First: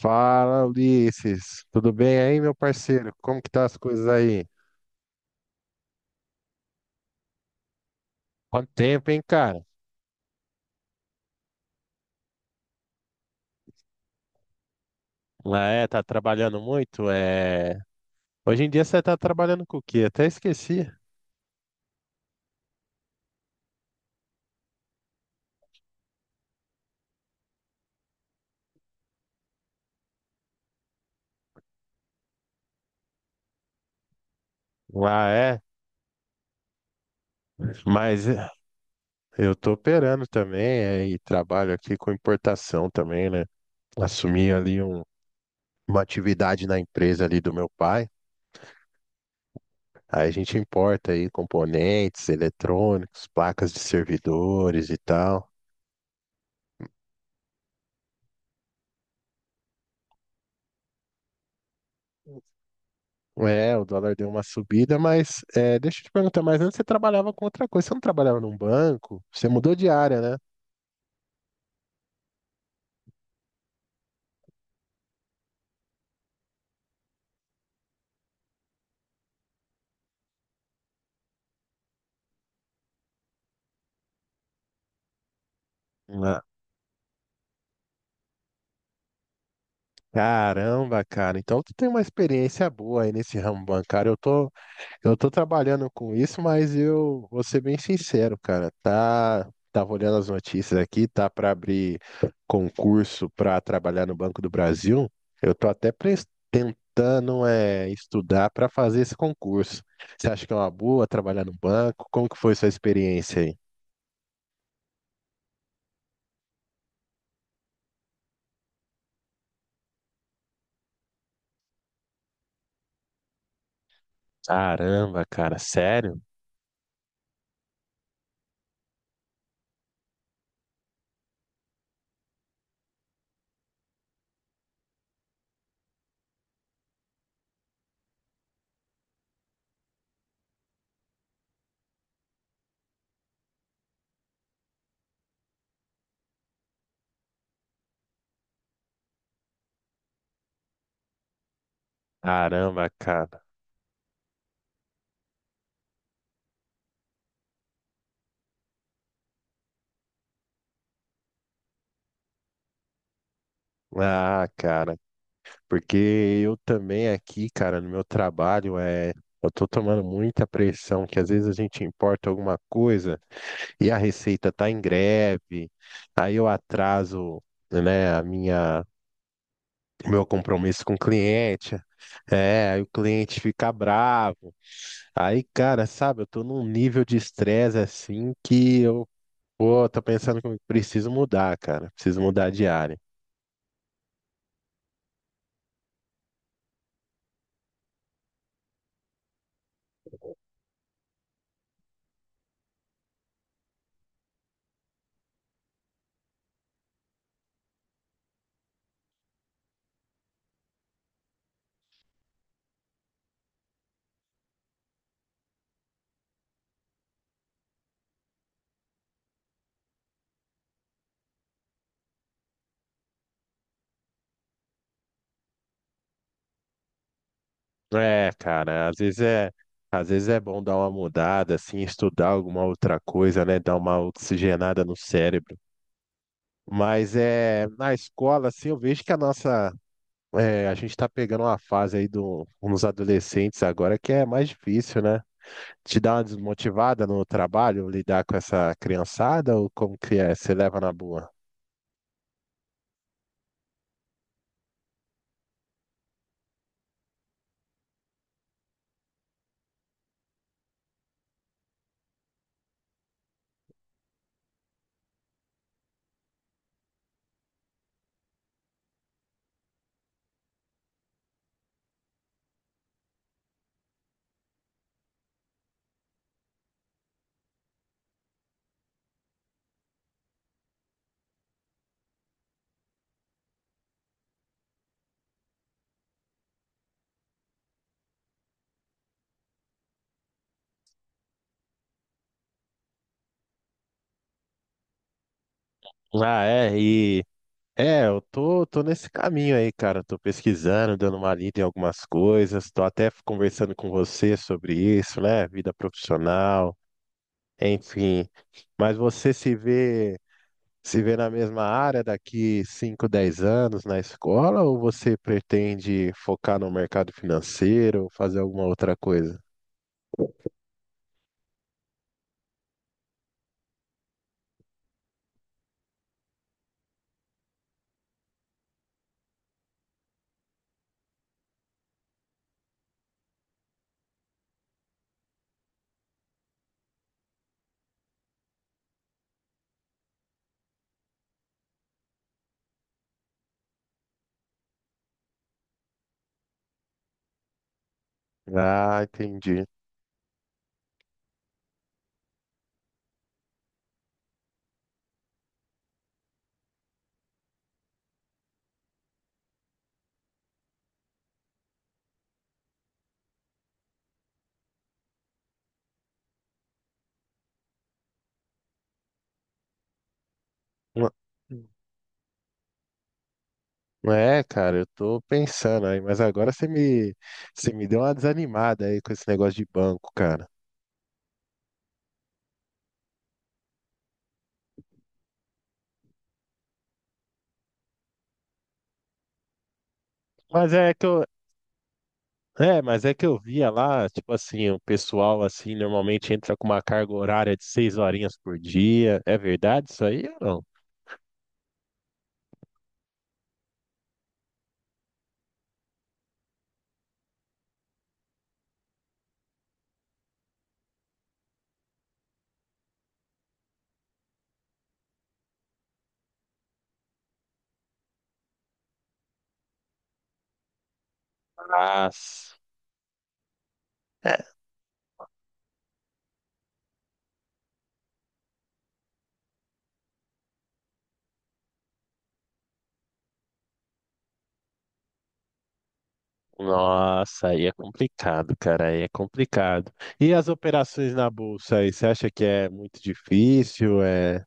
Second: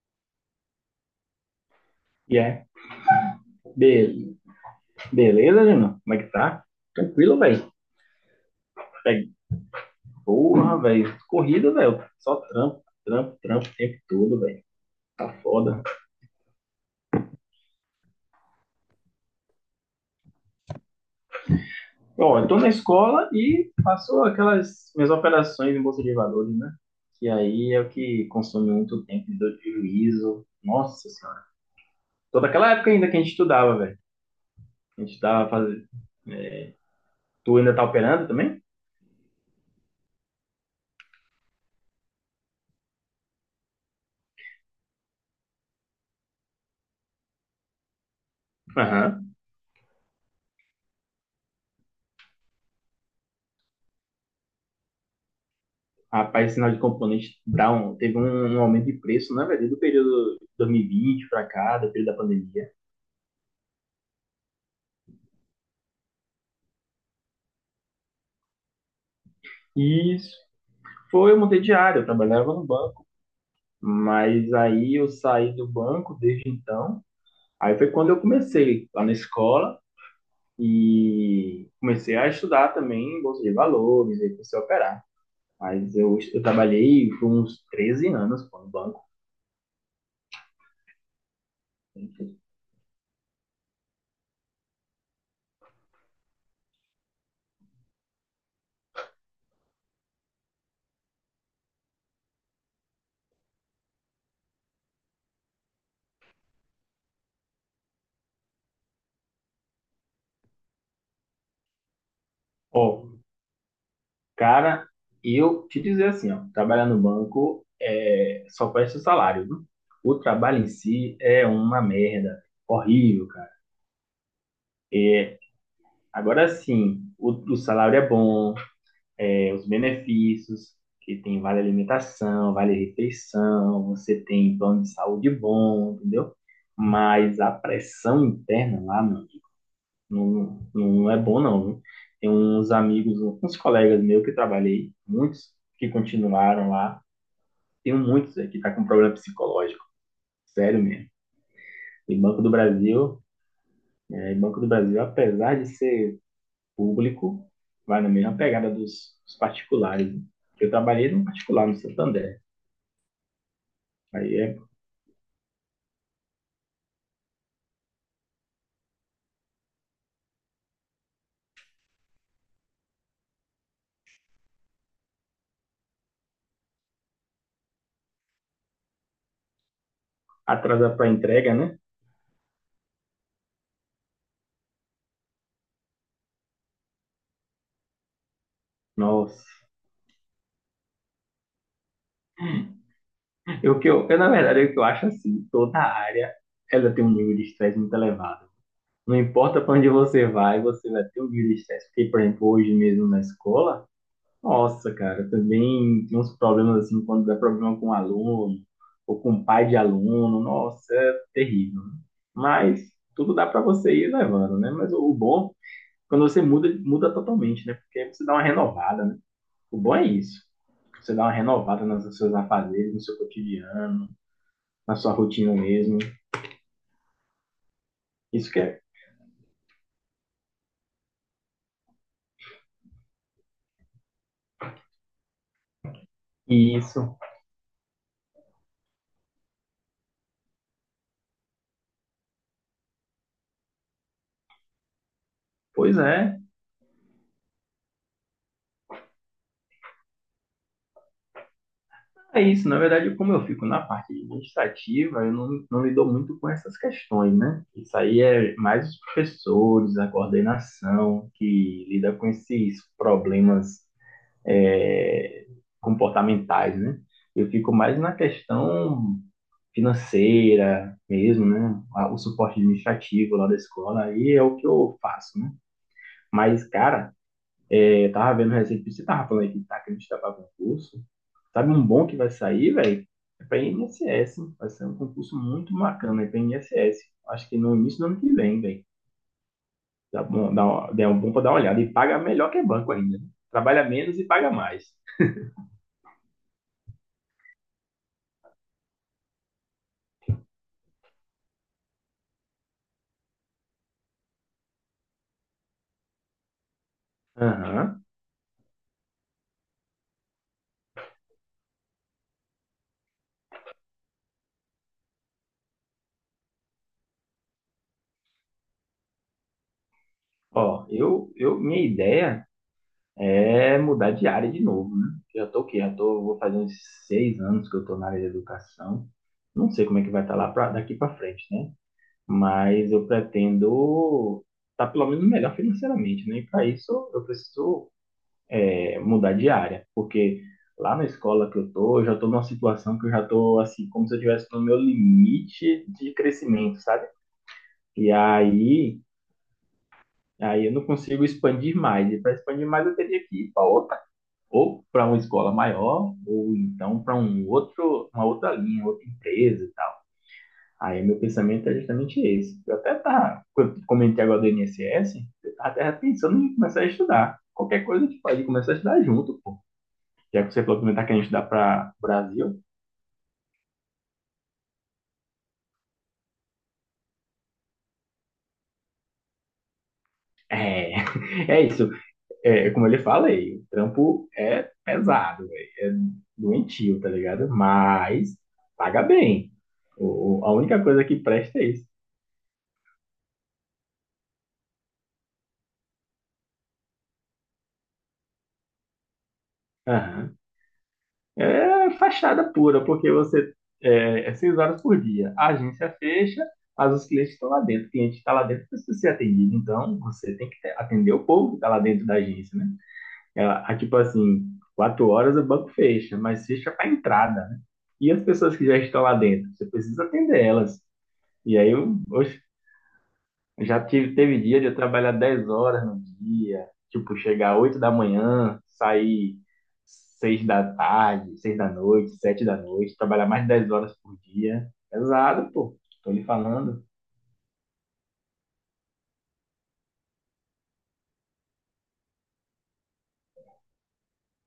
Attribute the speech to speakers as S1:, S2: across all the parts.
S1: Fala, Ulisses. Tudo bem
S2: E
S1: aí, meu
S2: é.
S1: parceiro? Como que tá as coisas
S2: Be-
S1: aí?
S2: beleza, Júnior? Como é que tá? Tranquilo, velho.
S1: Quanto tempo, hein, cara?
S2: Porra, velho. Corrida, velho. Só trampo, trampo, trampo o tempo todo, velho. Tá
S1: Ah,
S2: foda.
S1: é, tá trabalhando muito? Hoje em dia você tá trabalhando com o quê? Até esqueci.
S2: Bom, eu tô na escola e faço aquelas minhas operações em bolsa de valores, né? Que aí é o que consome muito tempo de dor de juízo. Nossa senhora. Toda aquela época ainda que a gente estudava, velho. A gente
S1: Ah,
S2: tava
S1: é?
S2: fazendo. Tu ainda tá
S1: Mas
S2: operando
S1: é,
S2: também?
S1: eu tô operando também, é, e trabalho aqui com importação também, né? Assumi ali um- uma atividade na empresa ali do meu pai.
S2: Aham.
S1: Aí a gente importa aí componentes eletrônicos, placas de servidores e tal.
S2: Rapaz, sinal de componentes teve um aumento de preço, na verdade, do período 2020 para cá, do período da pandemia.
S1: É, o dólar deu uma subida, mas é, deixa eu te perguntar, mas antes você trabalhava com outra coisa, você não trabalhava num banco? Você mudou de
S2: E
S1: área,
S2: isso
S1: né?
S2: foi, eu mudei de área, eu trabalhava no banco. Mas aí eu saí do banco desde então. Aí foi quando eu comecei lá na escola e comecei a estudar também bolsa de valores, aí comecei a operar. Mas eu,
S1: Ah,
S2: eu trabalhei por uns 13 anos pô, no banco.
S1: caramba, cara, então tu tem uma experiência boa aí nesse ramo bancário. Eu tô trabalhando com isso, mas eu vou ser bem sincero, cara. Tá, tava olhando as notícias aqui, tá para abrir concurso para trabalhar no Banco do Brasil. Eu tô até tentando é, estudar para fazer esse concurso. Você acha que é uma boa trabalhar no banco? Como que foi sua
S2: Ó,
S1: experiência aí?
S2: cara, e eu te dizer assim, ó, trabalhar no banco é só presta o salário, viu? O trabalho em si é uma merda, horrível, cara.
S1: Caramba, cara, sério?
S2: Agora sim, o salário é bom, os benefícios, que tem vale alimentação, vale refeição, você tem plano de saúde bom, entendeu? Mas a pressão interna lá, meu amigo, não, não é bom não, viu? Tem uns amigos, uns colegas meus que trabalhei, muitos que continuaram lá. Tem muitos aí que tá com problema psicológico, sério mesmo. E Banco do
S1: Caramba,
S2: Brasil,
S1: cara.
S2: e Banco do Brasil, apesar de ser público, vai na mesma pegada dos particulares, né? Eu trabalhei num particular no Santander. Aí
S1: Ah,
S2: é
S1: cara. Porque eu também aqui, cara, no meu trabalho, é, eu tô tomando muita pressão, que às vezes a gente importa alguma coisa e a receita tá em greve, aí eu atraso, né, a minha, o meu compromisso com
S2: atrasar
S1: o
S2: para entrega,
S1: cliente,
S2: né?
S1: é, aí o cliente fica bravo. Aí, cara, sabe, eu tô num nível de estresse assim que eu,
S2: Nossa.
S1: pô, tô pensando que eu preciso mudar, cara, preciso mudar de área.
S2: Eu, que eu, na verdade, o que eu acho assim, toda área, ela tem um nível de estresse muito elevado. Não importa para onde você vai ter um nível de estresse. Porque, por exemplo, hoje mesmo na escola, nossa, cara, também tem uns problemas assim, quando dá problema com um aluno, ou com um pai de aluno, nossa, é terrível, né? Mas tudo dá para você ir levando, né? Mas o bom, quando você muda, muda totalmente, né? Porque aí você dá uma renovada, né? O bom é isso. Você dá uma renovada nos seus afazeres, no seu cotidiano, na sua rotina mesmo.
S1: É,
S2: Isso que é.
S1: cara, às vezes é bom dar uma mudada, assim, estudar alguma outra coisa, né? Dar uma oxigenada no cérebro.
S2: Isso.
S1: Na escola, assim, eu vejo que a nossa, é, a gente tá pegando uma fase aí do, uns adolescentes agora que é mais difícil, né?
S2: Pois
S1: Te dá uma
S2: é.
S1: desmotivada no trabalho, lidar com essa criançada, ou como que é? Você leva na boa?
S2: É isso, na verdade, como eu fico na parte administrativa, eu não lido muito com essas questões, né? Isso aí é mais os professores, a coordenação, que lida com esses problemas, é, comportamentais, né? Eu fico mais na questão financeira mesmo, né? O suporte administrativo lá da escola, aí é o que eu faço, né? Mas, cara, eu tava vendo recentemente, você tava falando aí que a gente tava com concurso. Sabe um bom que vai sair, velho? É para INSS, hein? Vai ser um concurso muito bacana, é para INSS. Acho que no início do ano que vem, velho. Dá bom, dá um bom para dar uma olhada. E paga melhor que banco ainda, né? Trabalha menos e paga mais.
S1: Ah, é, e É, tô nesse caminho aí, cara. Tô pesquisando, dando uma lida em algumas coisas. Tô até conversando com você sobre isso, né? Vida profissional,
S2: Aham.
S1: enfim. Mas você se vê, se vê na mesma área daqui 5, 10 anos na escola ou você pretende focar no mercado financeiro, fazer alguma outra coisa?
S2: Ó, minha ideia é mudar de área de novo, né? Eu já tô o quê? Vou fazer uns 6 anos que eu tô na área de educação. Não sei como é que vai estar lá pra, daqui para frente, né? Mas eu pretendo estar pelo menos melhor financeiramente, né? E para isso eu preciso, mudar de área, porque lá na escola que eu tô, eu já tô numa situação que eu já tô assim, como se eu estivesse no meu limite de crescimento, sabe? E
S1: Ah,
S2: aí,
S1: entendi.
S2: aí eu não consigo expandir mais. E para expandir mais eu teria que ir para outra, ou para uma escola maior, ou então para um outro, uma outra linha, outra empresa e tal. Aí meu pensamento é justamente esse. Quando comentei agora do INSS, eu tava até pensando em começar a estudar. Qualquer coisa a gente pode começar a estudar junto, pô. Já que você falou que não está
S1: Não.
S2: querendo estudar para Brasil,
S1: É, cara, eu tô pensando aí, mas agora você me deu uma desanimada aí com esse negócio de banco, cara.
S2: é, é isso. É, como eu lhe falei, o trampo é pesado, véi, é doentio, tá ligado? Mas paga bem. A
S1: Mas
S2: única
S1: é
S2: coisa
S1: que
S2: que
S1: eu,
S2: presta é isso.
S1: mas é que eu via lá, tipo assim, o pessoal assim normalmente entra com uma carga horária de seis horinhas por dia. É verdade isso aí ou
S2: Aham.
S1: não?
S2: É fachada pura, porque você é, seis horas por dia. A agência fecha, mas os clientes estão lá dentro. O cliente está lá dentro para ser atendido. Então, você tem que atender o povo que está lá dentro da agência, né? Ah, tipo assim, 4 horas o banco fecha, mas fecha para entrada, né? E as pessoas que já estão lá dentro, você precisa atender elas. E aí, eu, oxe,
S1: Nossa,
S2: já tive, teve
S1: é.
S2: dia de eu trabalhar 10 horas no dia, tipo, chegar 8 da manhã, sair 6 da tarde, 6 da noite, 7 da noite, trabalhar mais de 10 horas por dia. Pesado, pô, tô lhe falando.
S1: Nossa, aí é complicado, cara, aí é complicado. E as operações na bolsa aí, você acha que é muito difícil, é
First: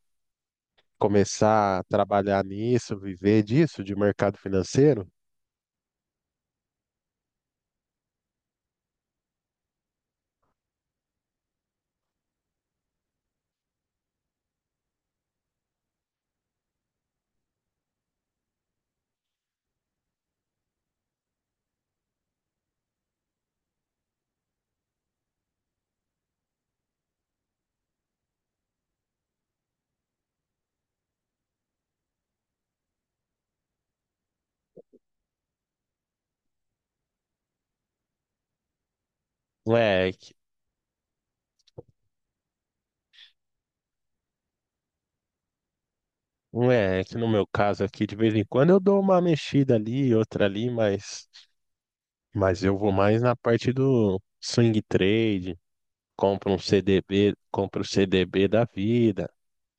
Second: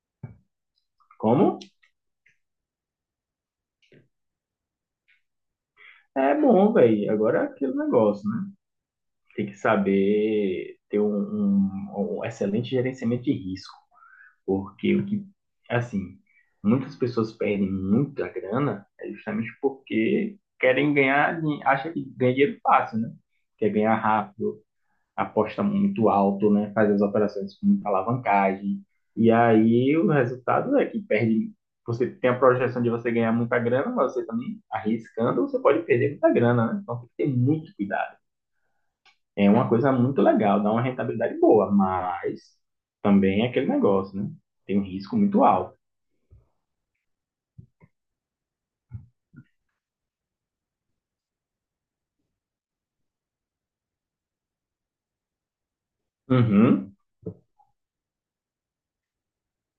S2: Como?
S1: começar a trabalhar nisso, viver disso, de mercado financeiro?
S2: É bom, velho. Agora é aquele negócio, né? Tem que saber ter um excelente gerenciamento de risco. Porque o que, assim, muitas pessoas perdem muita grana é justamente porque querem ganhar, acha que ganha dinheiro fácil, né? Quer ganhar rápido, aposta muito alto, né? Faz as operações com muita alavancagem. E aí o resultado é que perde. Você tem a projeção de você ganhar muita grana, mas você também arriscando, você pode perder muita grana, né? Então tem que ter muito cuidado. É uma
S1: Não
S2: coisa
S1: é,
S2: muito legal, dá uma rentabilidade boa, mas também é aquele negócio, né? Tem um risco muito alto.
S1: não é que no meu caso aqui, de vez em quando eu dou uma mexida ali, outra ali, mas eu vou mais na parte do swing trade, compro um
S2: Uhum,
S1: CDB, compro o CDB da vida.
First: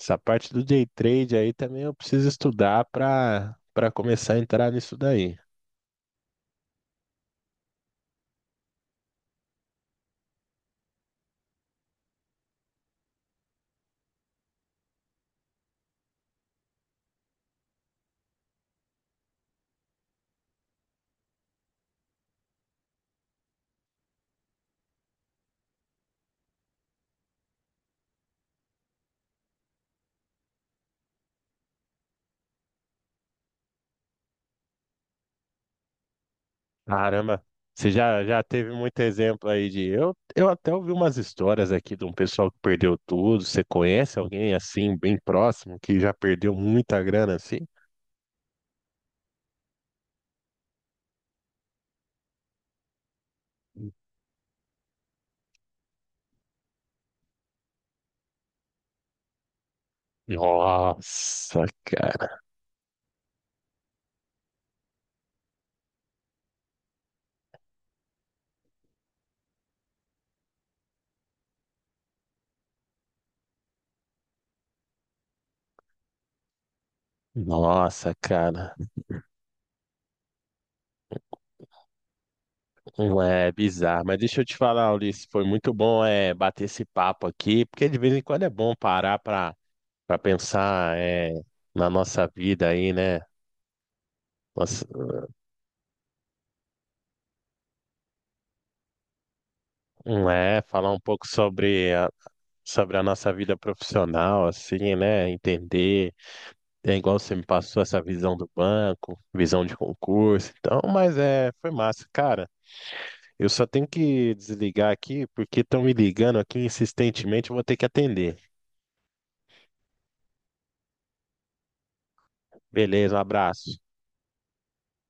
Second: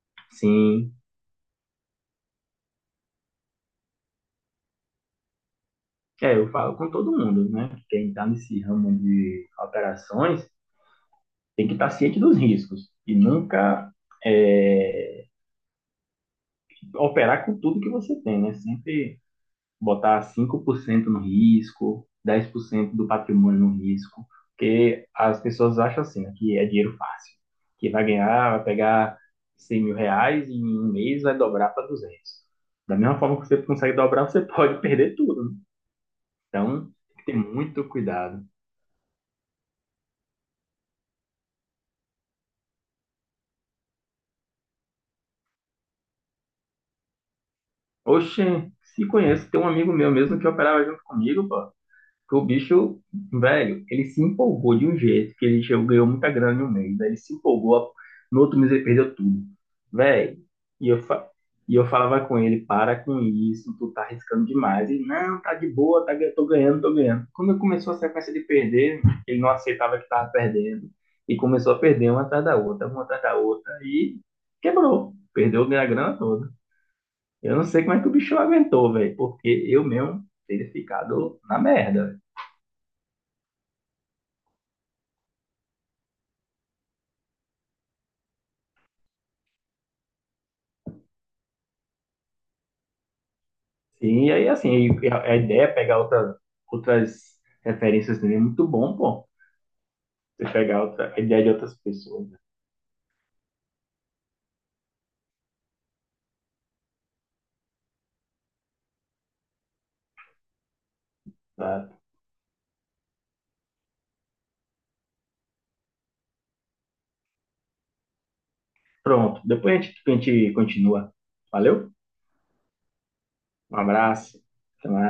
S1: Essa parte do day
S2: sim.
S1: trade aí também eu preciso estudar para começar a entrar nisso daí.
S2: É, eu falo com todo mundo, né? Que quem está nesse ramo de operações tem que estar ciente dos riscos e nunca, é, operar com tudo que você tem, né? Sempre botar 5% no risco, 10% do patrimônio no risco, porque as pessoas acham assim, né, que é dinheiro fácil, que vai ganhar, vai pegar 100.000 reais e em um mês vai dobrar para 200. Da mesma forma que você consegue dobrar, você pode perder tudo, né? Então, tem que ter
S1: Caramba,
S2: muito
S1: você já
S2: cuidado.
S1: teve muito exemplo aí de eu até ouvi umas histórias aqui de um pessoal que perdeu tudo. Você conhece alguém assim bem próximo que já perdeu muita grana assim?
S2: Oxe, se conheço, tem um amigo meu mesmo que operava junto comigo, pô. Porque o bicho, velho, ele se empolgou de um jeito que ele chegou, ganhou muita grana em um mês. Aí ele se empolgou, no outro mês ele perdeu tudo. Velho, e eu, fa-
S1: Nossa,
S2: e eu falava com
S1: cara.
S2: ele, para com isso, tu tá arriscando demais. E não, tá de boa, tá, tô ganhando, tô ganhando. Quando ele começou a sequência de perder, ele não aceitava que tava perdendo. E começou a perder uma atrás da outra, uma atrás da outra, e quebrou. Perdeu a minha grana toda. Eu não sei como é que o
S1: Nossa,
S2: bicho
S1: cara.
S2: aguentou, velho, porque eu mesmo teria ficado na merda.
S1: Um. É bizarro, mas deixa eu te falar, Ulisses, foi muito bom é, bater esse papo aqui, porque de vez em quando é bom parar para pensar é, na nossa vida aí, né?
S2: Sim, e aí assim,
S1: Nossa,
S2: e a ideia é pegar outra, outras referências também, é muito bom, pô. Você
S1: é,
S2: pegar
S1: falar um
S2: outra, a
S1: pouco
S2: ideia de outras pessoas, né?
S1: sobre a nossa vida profissional, assim, né? Entender, é igual você me passou essa visão do banco, visão de concurso, então, mas é, foi
S2: Tá?
S1: massa, cara. Eu só tenho que desligar aqui, porque estão me ligando aqui insistentemente, eu vou ter que atender.
S2: Pronto, depois a gente continua. Valeu?
S1: Beleza, um
S2: Um
S1: abraço.
S2: abraço. Até mais.